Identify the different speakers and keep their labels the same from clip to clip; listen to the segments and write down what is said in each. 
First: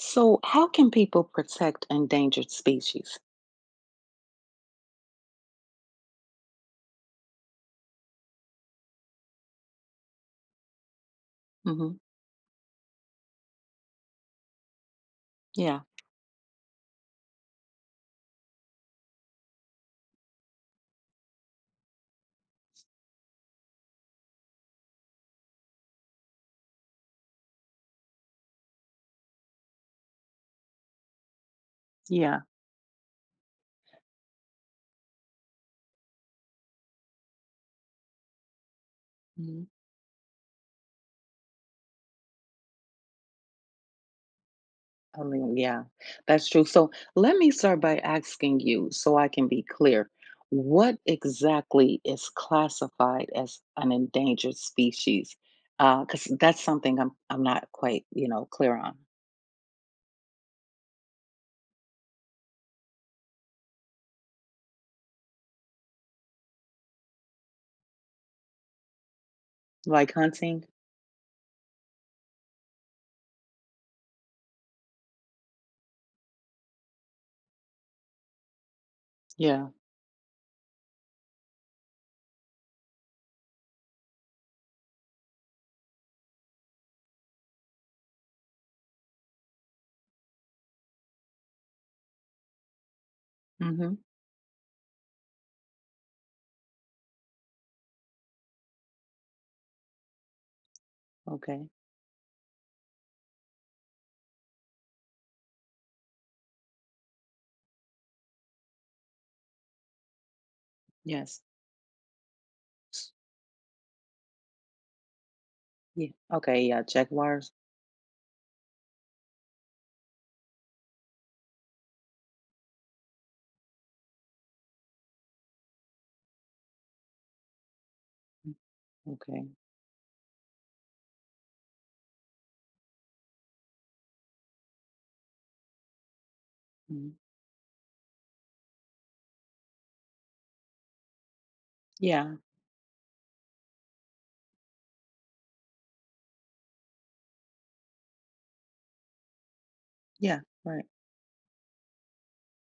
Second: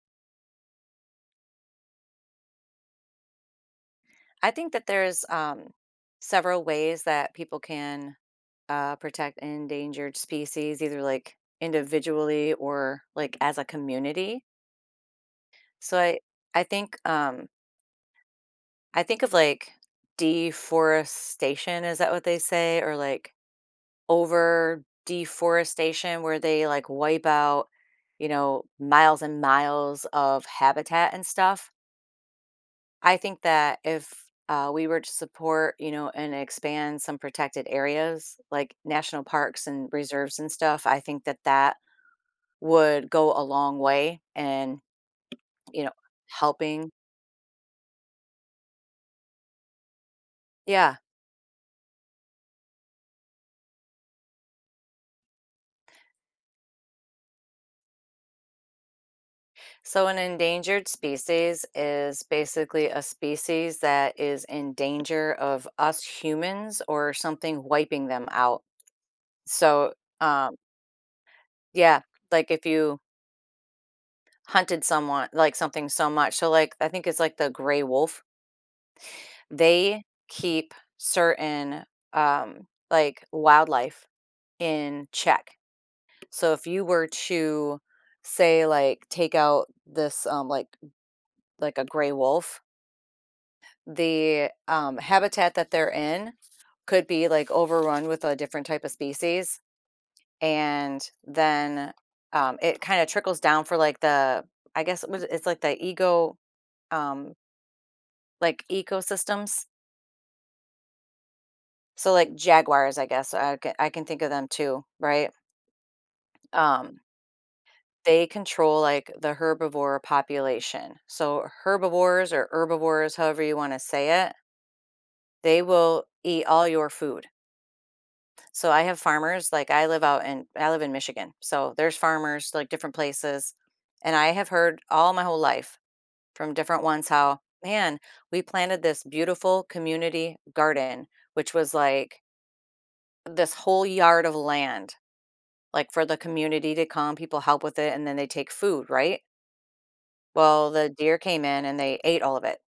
Speaker 1: So, how can people protect endangered species?
Speaker 2: I think that there's several ways that people can protect endangered species, either like
Speaker 1: Hmm.
Speaker 2: individually or like as a community.
Speaker 1: Yeah.
Speaker 2: So I think I think of like deforestation. Is that what they say, or like over deforestation, where they like wipe out miles and miles of habitat and stuff?
Speaker 1: Yeah.
Speaker 2: I think that if we were to support, you know, and expand some protected areas like national
Speaker 1: Hmm.
Speaker 2: parks and reserves and stuff, I think that that would go a long way and,
Speaker 1: I mean,
Speaker 2: you
Speaker 1: yeah,
Speaker 2: know,
Speaker 1: that's true.
Speaker 2: helping.
Speaker 1: So, let me start by asking you so I can be clear.
Speaker 2: Yeah.
Speaker 1: What exactly is classified as an endangered species? Because that's something I'm not quite clear on.
Speaker 2: So an endangered species is basically a species that is in danger of us humans or something wiping them out. So,
Speaker 1: Like
Speaker 2: um,
Speaker 1: hunting.
Speaker 2: yeah, like if you hunted someone, like something so much. So, like, I think it's like the gray wolf.
Speaker 1: Yeah.
Speaker 2: They keep certain, like, wildlife in check. So if you were to, say, like, take out this, like a gray wolf,
Speaker 1: Mm-hmm.
Speaker 2: the, habitat that they're in could be, like, overrun with a different type of species, and
Speaker 1: Okay.
Speaker 2: then, it kinda trickles down for, like, the I guess what it's like the ego um, like, ecosystems.
Speaker 1: Yes.
Speaker 2: So, like, jaguars, I
Speaker 1: S-
Speaker 2: guess, I can think of them too, right?
Speaker 1: Yeah. Okay. Yeah.
Speaker 2: Um,
Speaker 1: Jaguars.
Speaker 2: they control, like, the herbivore population. So, herbivores or herbivores, however you wanna say it, they will eat all your food.
Speaker 1: Mm.
Speaker 2: So, I have
Speaker 1: Okay.
Speaker 2: farmers, like, I live in Michigan, so there's farmers, like, different places, and I have heard all my whole life from different ones
Speaker 1: Mhm.
Speaker 2: how, "Man, we planted this beautiful community garden," which was, like,
Speaker 1: Yeah.
Speaker 2: this whole yard of land, like, for the community to come, people help with it, and then they take food, right?
Speaker 1: Yeah.
Speaker 2: Well,
Speaker 1: Right.
Speaker 2: the deer came in and they ate all of it.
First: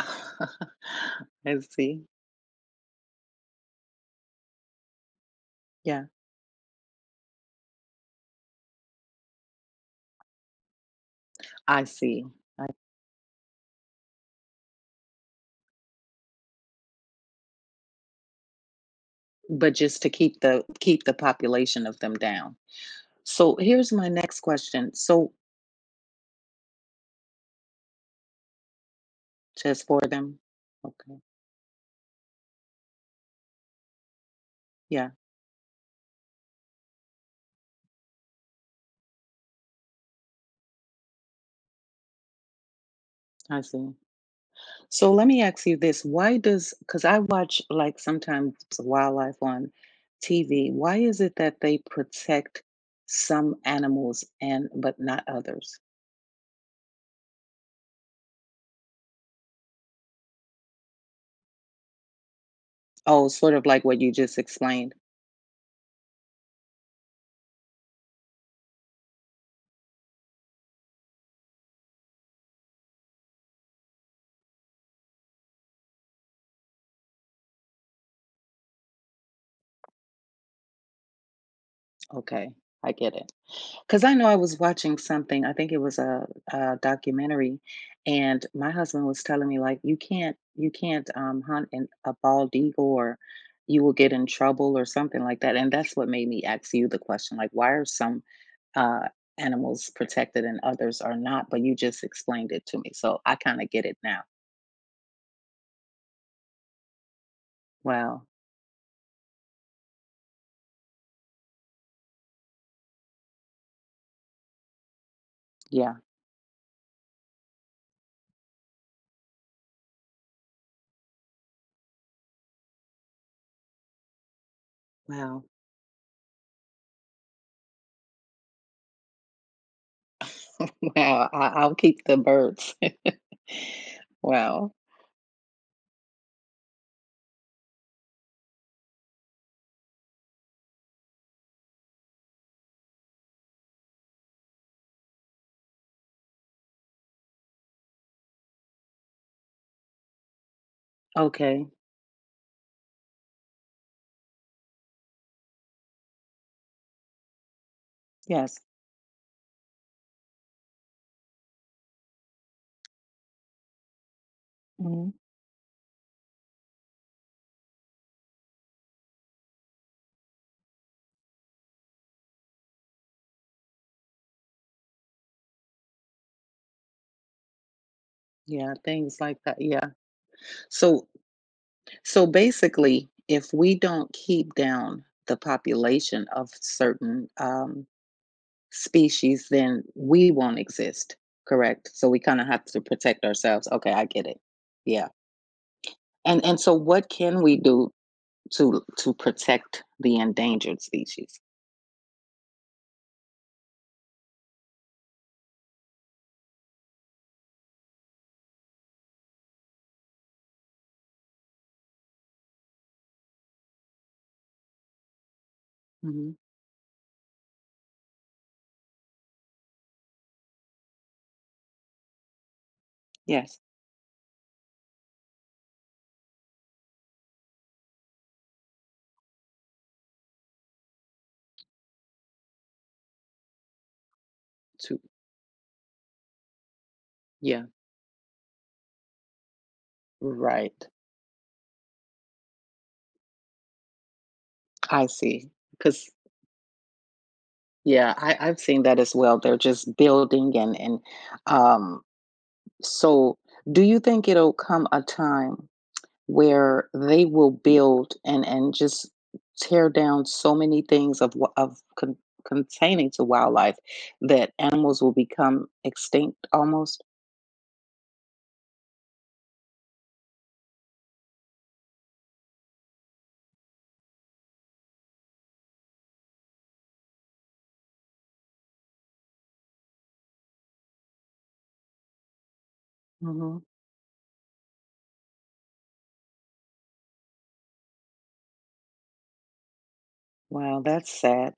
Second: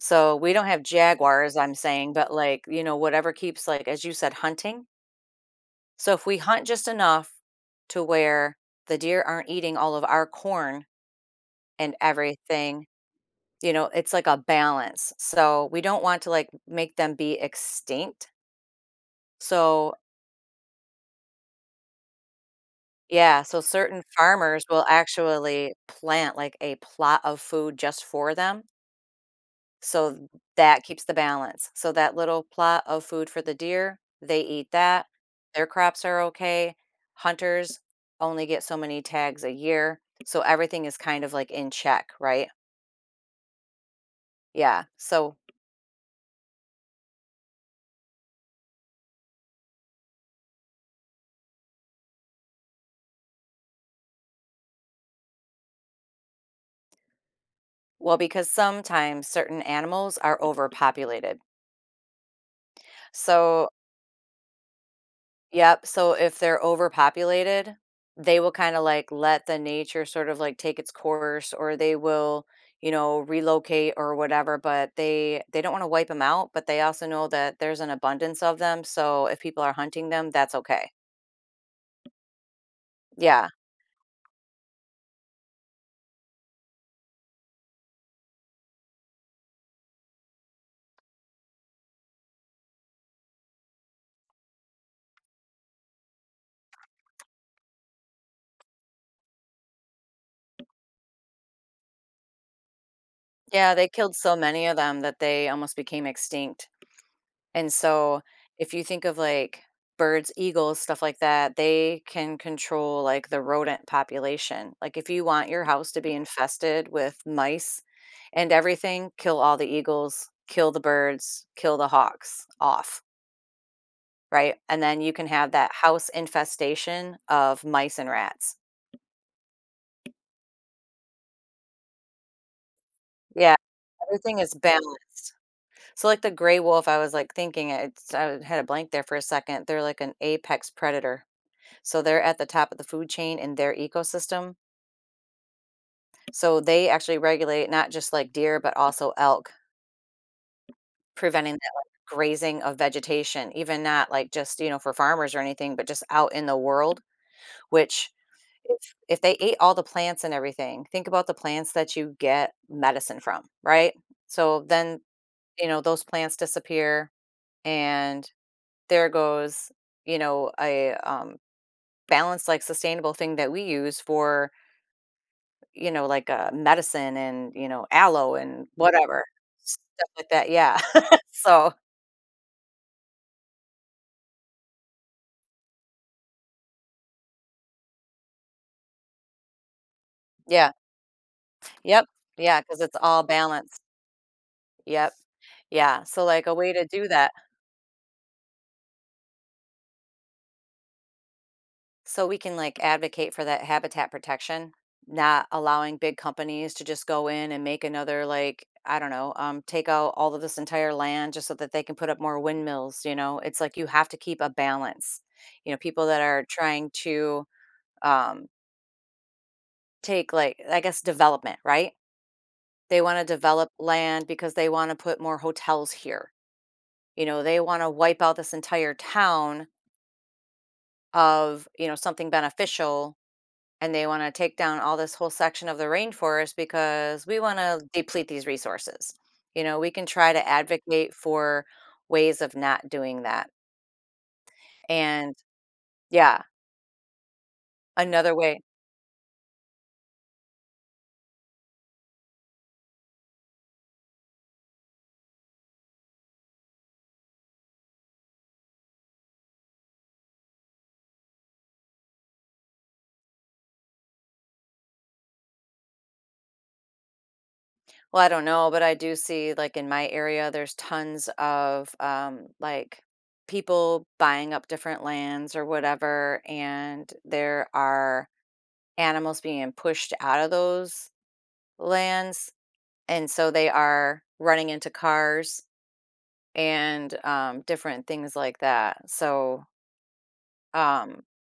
Speaker 2: So we don't have jaguars,
Speaker 1: I
Speaker 2: I'm
Speaker 1: see.
Speaker 2: saying, but like, you know, whatever keeps like as you said, hunting.
Speaker 1: Yeah,
Speaker 2: So if we hunt just enough to where the deer aren't eating all of our corn
Speaker 1: I
Speaker 2: and
Speaker 1: see. I,
Speaker 2: everything, you know, it's like a balance. So we don't want to like make them be extinct.
Speaker 1: but
Speaker 2: So
Speaker 1: just to keep the population of them down.
Speaker 2: yeah,
Speaker 1: So
Speaker 2: so
Speaker 1: here's
Speaker 2: certain
Speaker 1: my next
Speaker 2: farmers will
Speaker 1: question. So
Speaker 2: actually plant like a plot of food just for them.
Speaker 1: just for
Speaker 2: So
Speaker 1: them.
Speaker 2: that keeps the
Speaker 1: Okay.
Speaker 2: balance. So that little plot of food for the deer, they eat that.
Speaker 1: Yeah,
Speaker 2: Their crops are okay. Hunters only get so many tags a year. So everything is kind of like in check, right?
Speaker 1: I see.
Speaker 2: Yeah.
Speaker 1: So let
Speaker 2: So,
Speaker 1: me ask you this. Why does because I watch like sometimes wildlife on TV, why is it that they protect some animals and but not others?
Speaker 2: well, because sometimes certain animals are overpopulated.
Speaker 1: Oh, sort of
Speaker 2: So
Speaker 1: like what you just explained.
Speaker 2: yep, so if they're overpopulated, they will kinda, like, let the nature sort of, like, take its course, or they will, you know, relocate or whatever, but they don't wanna wipe them out, but they also know that there's an abundance of them, so if people are hunting them, that's okay.
Speaker 1: Okay, I get it.
Speaker 2: Yeah.
Speaker 1: 'Cause I know I was watching something, I think it was a documentary, and my husband was telling me, like, "You can't hunt an a bald eagle or you will get in trouble," or something like that, and that's what made me ask you the question, like, why are some, uh, animals protected and others are not? But you just explained it to me, so I kinda
Speaker 2: Yeah,
Speaker 1: get
Speaker 2: they
Speaker 1: it
Speaker 2: killed
Speaker 1: now.
Speaker 2: so many of them that they almost became extinct. And so
Speaker 1: Wow.
Speaker 2: if you think of like birds, eagles, stuff like that, they can control like the rodent population. Like if you want your house
Speaker 1: Yeah.
Speaker 2: to be infested with mice and everything, kill all the eagles, kill the birds, kill the hawks off, right? And then you can
Speaker 1: Wow.
Speaker 2: have that house infestation of mice and rats.
Speaker 1: Wow. I'll keep the birds.
Speaker 2: Yeah, everything is
Speaker 1: Wow.
Speaker 2: balanced. So like the gray wolf, I was like thinking it's I had a blank there for a second. They're like an apex predator. So they're at the top of the food chain in their ecosystem. So they actually regulate not just like deer, but also elk, preventing
Speaker 1: Okay.
Speaker 2: that like grazing of vegetation, even not like just, you know, for farmers or anything, but just out in the world, which
Speaker 1: Yes.
Speaker 2: if, if they ate all the plants and everything, think about the plants that you get medicine from, right? So then,
Speaker 1: Mhm.
Speaker 2: you know, those plants disappear and there goes, you know, a balanced, like sustainable thing that we use for. You know, like, medicine and, you know, aloe and
Speaker 1: Yeah, things
Speaker 2: whatever,
Speaker 1: like that. Yeah.
Speaker 2: stuff like that, yeah.
Speaker 1: So
Speaker 2: So,
Speaker 1: so basically, if we don't keep down the population of certain, species, then we won't
Speaker 2: yeah,
Speaker 1: exist, correct?
Speaker 2: yep,
Speaker 1: So we kinda
Speaker 2: yeah,
Speaker 1: have
Speaker 2: because
Speaker 1: to
Speaker 2: it's all
Speaker 1: protect ourselves.
Speaker 2: balanced,
Speaker 1: Okay, I get it. Yeah.
Speaker 2: yep, yeah, so,
Speaker 1: And
Speaker 2: like, a
Speaker 1: and
Speaker 2: way
Speaker 1: so
Speaker 2: to do
Speaker 1: what
Speaker 2: that
Speaker 1: can we do to protect the endangered species?
Speaker 2: so we can, like, advocate for that habitat protection, not allowing big companies to just go in and make another, like, I don't know, take out all of this entire land just so that they can put up more windmills, you know? It's like you have to keep a balance. You know, people that
Speaker 1: Mhm.
Speaker 2: are trying to, um, take, like, I guess, development, right? They wanna
Speaker 1: Yes.
Speaker 2: develop land because they wanna put more hotels here. You know, they wanna wipe out this entire town of, you know, something beneficial, and they wanna take down all
Speaker 1: To
Speaker 2: this whole section of the rainforest because we
Speaker 1: yeah,
Speaker 2: wanna deplete these resources. You know, we can try to
Speaker 1: right.
Speaker 2: advocate for ways of not doing that.
Speaker 1: I
Speaker 2: And
Speaker 1: see. Because
Speaker 2: yeah,
Speaker 1: yeah,
Speaker 2: another way.
Speaker 1: I've seen that as well. They're just building um So, do you think it'll come a time where they will build and just tear down so many things of containing to wildlife that animals will become extinct almost?
Speaker 2: Well, I don't know, but I do see like in my area, there's tons of like people buying up different lands or whatever, and there are animals being pushed out of those lands, and so
Speaker 1: Hmm.
Speaker 2: they are running into cars and different things like that. So,
Speaker 1: Wow, that's
Speaker 2: um,
Speaker 1: sad.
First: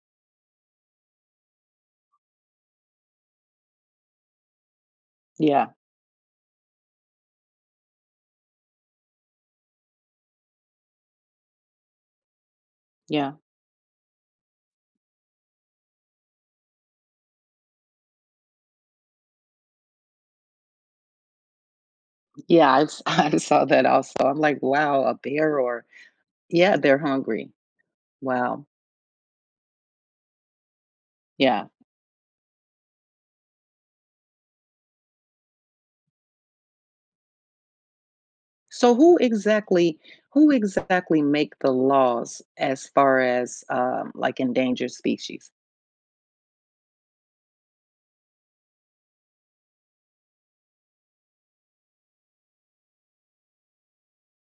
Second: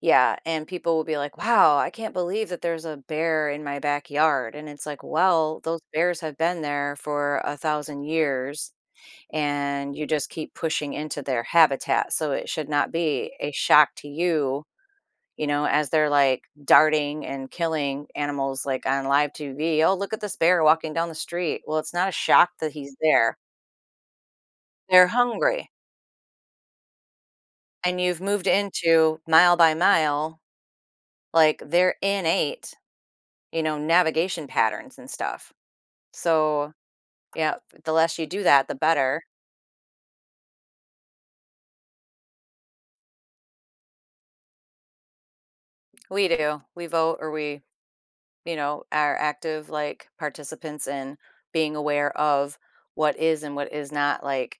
Speaker 2: yeah, and people will be like, "Wow, I can't believe that there's a bear in my backyard," and it's like, "Well,
Speaker 1: Yeah,
Speaker 2: those bears have been there for a thousand years." And you just keep pushing into their habitat. So it should not
Speaker 1: yeah,
Speaker 2: be a shock to you, you know, as they're like darting and killing animals like on live TV. Oh, look at this bear walking down the street. Well, it's not a shock that
Speaker 1: yeah. I've,
Speaker 2: he's there.
Speaker 1: I saw that also. I'm like, wow,
Speaker 2: They're
Speaker 1: a bear
Speaker 2: hungry.
Speaker 1: or yeah, they're hungry.
Speaker 2: And you've moved
Speaker 1: Wow,
Speaker 2: into mile by mile, like
Speaker 1: yeah.
Speaker 2: their innate, you know, navigation patterns and stuff. So yeah, the less you do that, the
Speaker 1: So who
Speaker 2: better.
Speaker 1: exactly make the laws as far as, like, endangered species?
Speaker 2: We do. We vote or we you know, are active like participants in being aware of what is and what is not like,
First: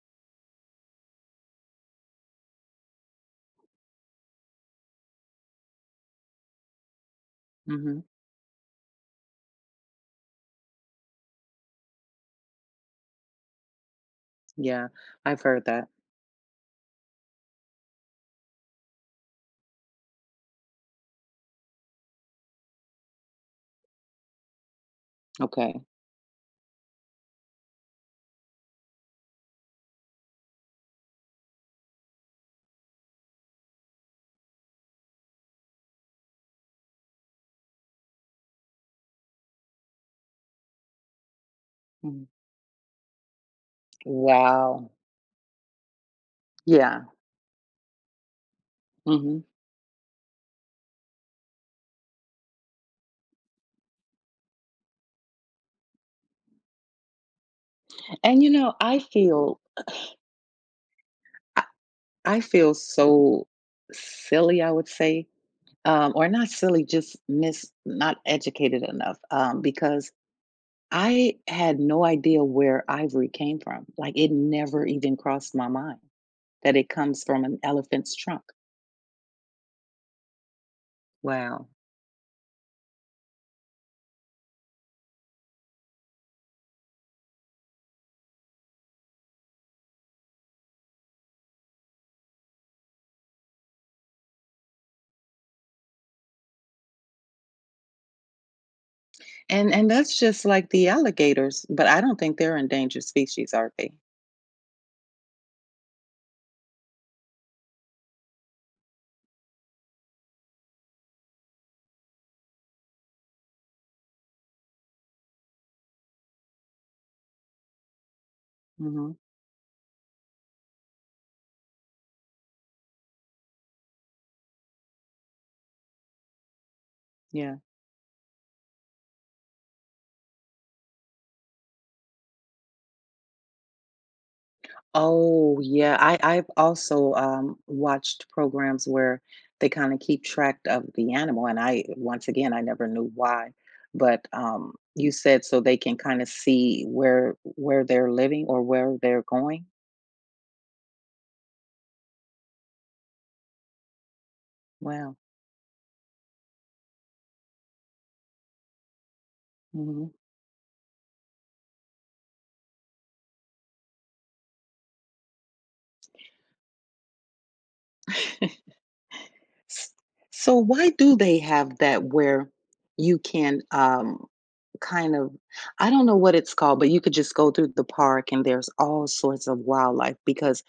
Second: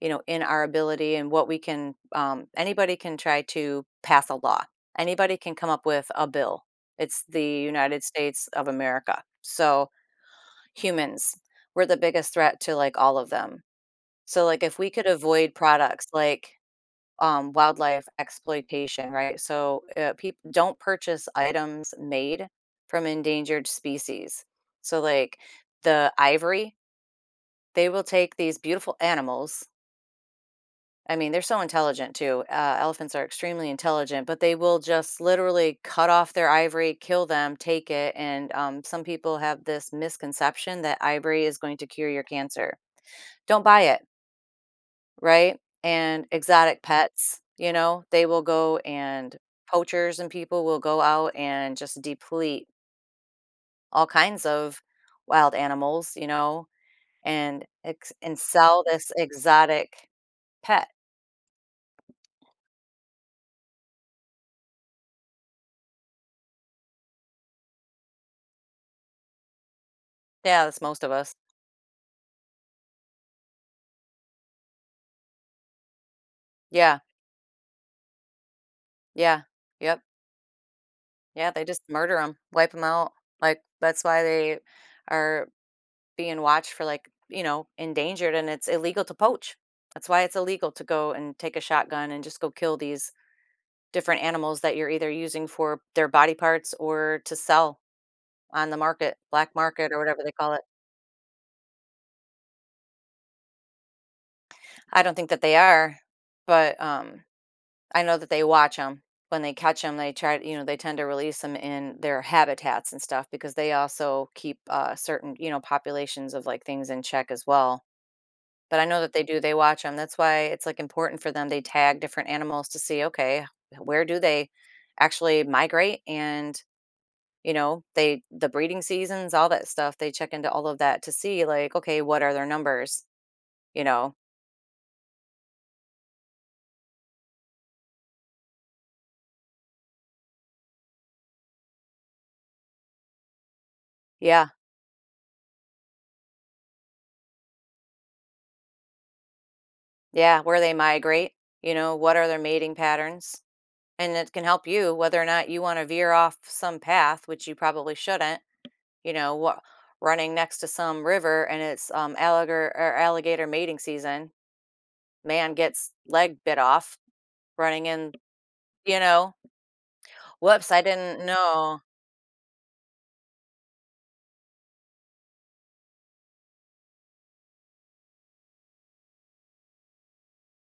Speaker 2: you know, in our ability and what we can anybody can try to pass a law. Anybody can come up with a bill. It's the United
Speaker 1: Mhm.
Speaker 2: States of America. So humans, we're the biggest threat to like all of them. So like if
Speaker 1: Yeah,
Speaker 2: we could
Speaker 1: I've
Speaker 2: avoid
Speaker 1: heard that.
Speaker 2: products like wildlife exploitation, right? So people don't purchase items made from endangered species. So, like
Speaker 1: Okay.
Speaker 2: the ivory, they will take these beautiful animals. I mean, they're so intelligent too. Elephants are extremely intelligent, but they will just literally cut off their ivory, kill them, take it. And some people have this misconception that ivory is going to cure your
Speaker 1: Mhm.
Speaker 2: cancer. Don't buy it,
Speaker 1: Wow.
Speaker 2: right? And exotic
Speaker 1: Yeah.
Speaker 2: pets, you know, they will go and
Speaker 1: Mhm.
Speaker 2: poachers and people will go out and just deplete all kinds of wild animals, you know, and
Speaker 1: And, you know,
Speaker 2: sell
Speaker 1: I
Speaker 2: this
Speaker 1: feel
Speaker 2: exotic pet.
Speaker 1: I I feel so silly, I would say, or not silly, just mis not educated enough, because
Speaker 2: Yeah, that's most of us.
Speaker 1: I had no idea where ivory came from. Like, it never even crossed my mind. That it
Speaker 2: Yeah,
Speaker 1: comes from an elephant's trunk.
Speaker 2: yeah, yep, yeah. They
Speaker 1: Wow.
Speaker 2: just murder them, wipe them out. Like that's why they are being watched for like you know endangered, and it's illegal to poach. That's why it's illegal to go and take a shotgun and just go kill these different animals that you're either using for their body parts or to sell on the market, black
Speaker 1: And
Speaker 2: market or
Speaker 1: that's
Speaker 2: whatever they
Speaker 1: just
Speaker 2: call it.
Speaker 1: like the alligators, but I don't think they're endangered species, are they?
Speaker 2: I don't think that they are, but, I know that they watch them. When they catch them, they try you know, they tend to release them in their habitats and stuff because they also keep, certain, you know, populations of, like, things in check as well. But I know
Speaker 1: Hmm.
Speaker 2: that they do, they watch them. That's why it's, like, important for them. They tag different animals to see, okay, where do they actually migrate and. You
Speaker 1: Yeah.
Speaker 2: know, they the breeding seasons, all that stuff, they check into all of that to see like, okay, what are their numbers? You know?
Speaker 1: Oh, yeah. I've also, watched programs where they kinda keep track of the animal, and I once again, I never knew why, but,
Speaker 2: Yeah.
Speaker 1: you said so they can kinda see where they're living or where they're going?
Speaker 2: Yeah, where they migrate, you know, what are their mating patterns? And it can help you
Speaker 1: Wow.
Speaker 2: whether or not you want to veer off some path, which you probably shouldn't, you know, what
Speaker 1: Mhm.
Speaker 2: running next to some river and it's alligator or alligator mating season, man gets leg bit off running in, you know.
Speaker 1: S so
Speaker 2: Whoops, I
Speaker 1: why do
Speaker 2: didn't
Speaker 1: they have
Speaker 2: know.
Speaker 1: that where you can, kind of I don't know what it's called, but you could just go through the park and there's all sorts of wildlife because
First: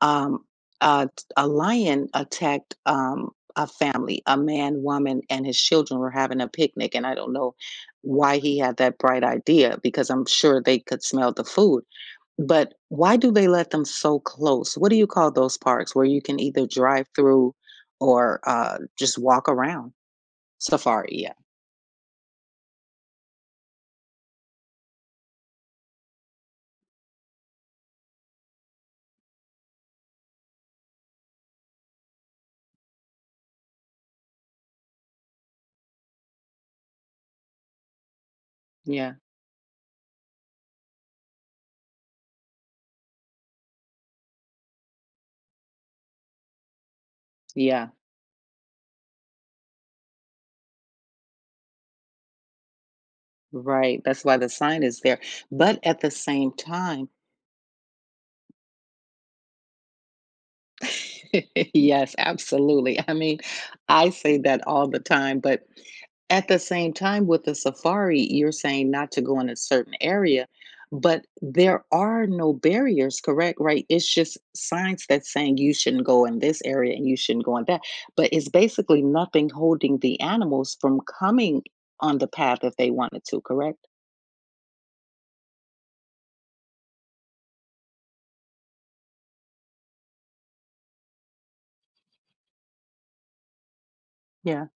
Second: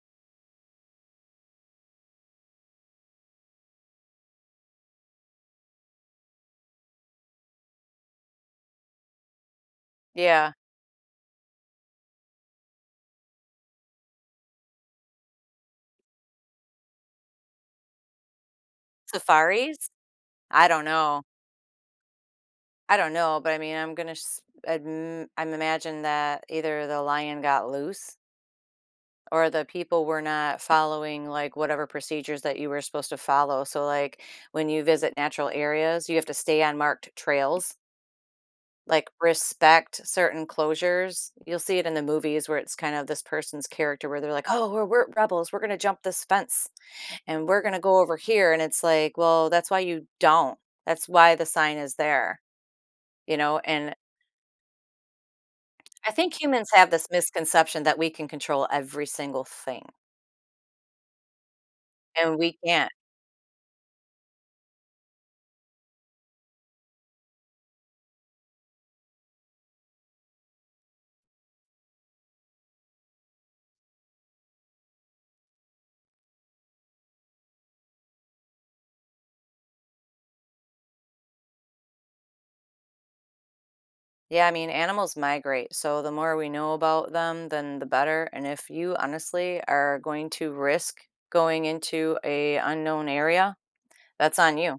Speaker 1: um, a lion attacked a family, a man, woman, and his children were having a picnic. And I don't know why he had that bright idea because I'm
Speaker 2: Yeah.
Speaker 1: sure they could smell the food. But why do they let them so close? What do you call those parks where you can either drive through or just walk
Speaker 2: Safaris?
Speaker 1: around?
Speaker 2: I don't
Speaker 1: Safari,
Speaker 2: know.
Speaker 1: yeah.
Speaker 2: I don't know, but I mean, I'm gonna s- adm- I'm imagine that either the lion got loose or the people were not following like whatever procedures that you were supposed to follow. So like when you visit natural areas, you have to stay on marked trails, like
Speaker 1: Yeah.
Speaker 2: respect certain closures. You'll see it in the movies where it's kind of this person's character where they're like, "Oh, we're rebels. We're gonna jump this fence and we're gonna
Speaker 1: Yeah.
Speaker 2: go over here." And it's like, well, that's why you don't. That's why the sign is there, you know, and
Speaker 1: Right. That's why the sign is there. But at
Speaker 2: I
Speaker 1: the
Speaker 2: think
Speaker 1: same
Speaker 2: humans have
Speaker 1: time,
Speaker 2: this misconception that we can control every single thing,
Speaker 1: yes,
Speaker 2: and we can't.
Speaker 1: absolutely. I mean, I say that all the time, but at the same time with the safari, you're saying not to go in a certain area, but there are no barriers, correct? Right? It's just signs that's saying you shouldn't go in this area and you shouldn't go in that. But it's basically nothing holding the animals from coming on the path if they wanted to, correct?
Speaker 2: Yeah, I mean, animals migrate, so the more we know about them, then the better, and if you honestly are going to risk going into a unknown area, that's on
Speaker 1: Yeah.
Speaker 2: you.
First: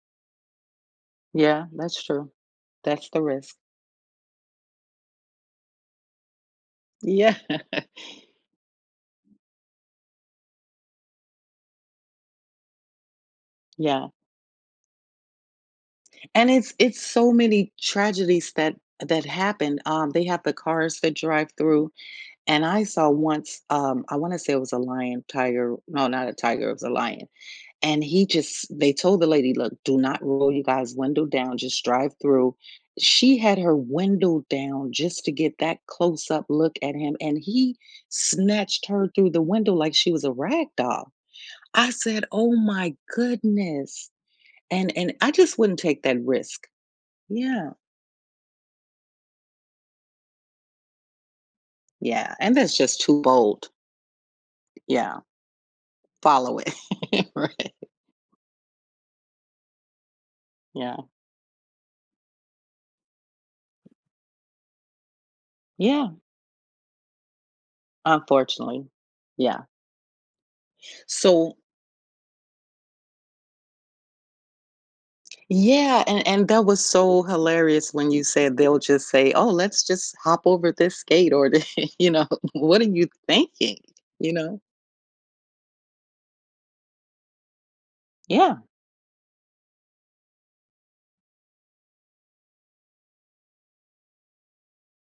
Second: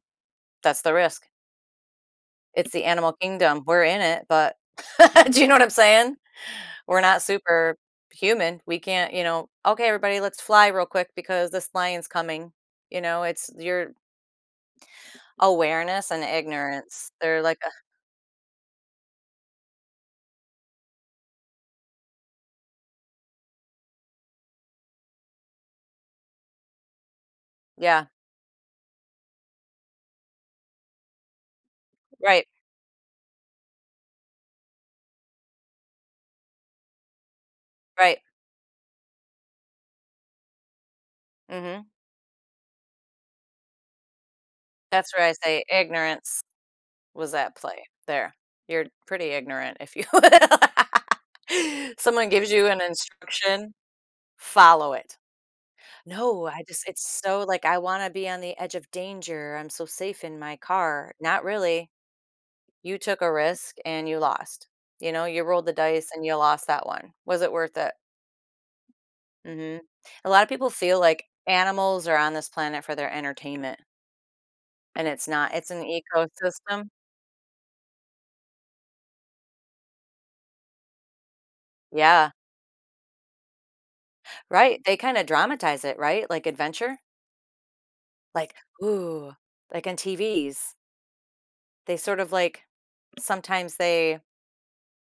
Speaker 2: That's the risk.
Speaker 1: Yeah, that's true.
Speaker 2: It's the
Speaker 1: That's
Speaker 2: animal
Speaker 1: the risk.
Speaker 2: kingdom. We're in it, but do you know what I'm saying? We're not
Speaker 1: Yeah.
Speaker 2: superhuman. We can't, you know, "Okay, everybody, let's fly real quick because this lion's coming." You know, it's you're.
Speaker 1: Yeah.
Speaker 2: Awareness and
Speaker 1: And it's
Speaker 2: ignorance.
Speaker 1: so
Speaker 2: They're like a
Speaker 1: many tragedies that happened, they have the cars that drive through, and I saw once, I wanna say it was a lion, tiger no, not a tiger, it was a lion, and
Speaker 2: yeah,
Speaker 1: he just they told the lady, "Look, do not roll you guys' window down, just drive
Speaker 2: right,
Speaker 1: through." She had her window down just to get that close up look at him, and he
Speaker 2: right,
Speaker 1: snatched her through the window like she was a rag doll.
Speaker 2: mhm.
Speaker 1: I said, "Oh my goodness,"
Speaker 2: That's
Speaker 1: and
Speaker 2: where
Speaker 1: I
Speaker 2: I
Speaker 1: just
Speaker 2: say
Speaker 1: wouldn't take that
Speaker 2: ignorance
Speaker 1: risk.
Speaker 2: was at
Speaker 1: Yeah.
Speaker 2: play there. You're pretty ignorant, if you will. Someone
Speaker 1: Yeah,
Speaker 2: gives
Speaker 1: and
Speaker 2: you
Speaker 1: that's
Speaker 2: an
Speaker 1: just too bold.
Speaker 2: instruction, follow it.
Speaker 1: Yeah,
Speaker 2: No,
Speaker 1: follow
Speaker 2: I
Speaker 1: it.
Speaker 2: just it's so, like,
Speaker 1: Right.
Speaker 2: I wanna be on the edge of danger, I'm so safe in my
Speaker 1: Yeah.
Speaker 2: car. Not really. You took a risk and you lost. You know, you rolled the dice
Speaker 1: Yeah,
Speaker 2: and you lost that one. Was it worth it?
Speaker 1: unfortunately. Yeah.
Speaker 2: Mhm. A lot of people feel like
Speaker 1: So,
Speaker 2: animals are on this planet for their entertainment, and it's not. It's an
Speaker 1: yeah, and that was
Speaker 2: ecosystem.
Speaker 1: so hilarious when you said they'll just say, "Oh, let's just hop over this skate," or the you know,
Speaker 2: Yeah,
Speaker 1: "What are you thinking?" You know?
Speaker 2: right. They kinda dramatize it, right? Like adventure? Like,
Speaker 1: Yeah,
Speaker 2: ooh, like in TVs, they sort of like sometimes they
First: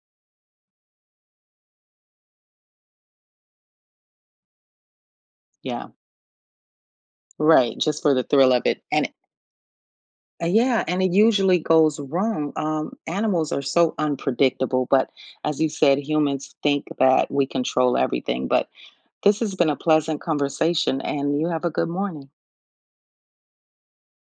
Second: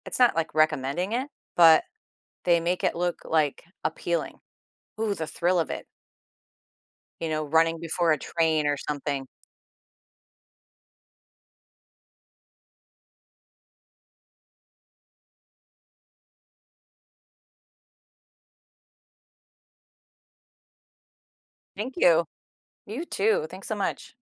Speaker 2: it's not like recommending it, but they make it look like appealing. Ooh, the thrill of it,
Speaker 1: yeah.
Speaker 2: you know,
Speaker 1: Right,
Speaker 2: running
Speaker 1: just
Speaker 2: before
Speaker 1: for
Speaker 2: a
Speaker 1: the thrill of
Speaker 2: train or
Speaker 1: it. And
Speaker 2: something.
Speaker 1: yeah, and it usually goes wrong. Animals are so unpredictable, but as you said, humans think that we control everything, but this has been a pleasant conversation, and you have a good
Speaker 2: Thank you.
Speaker 1: morning.
Speaker 2: You too. Thanks so much.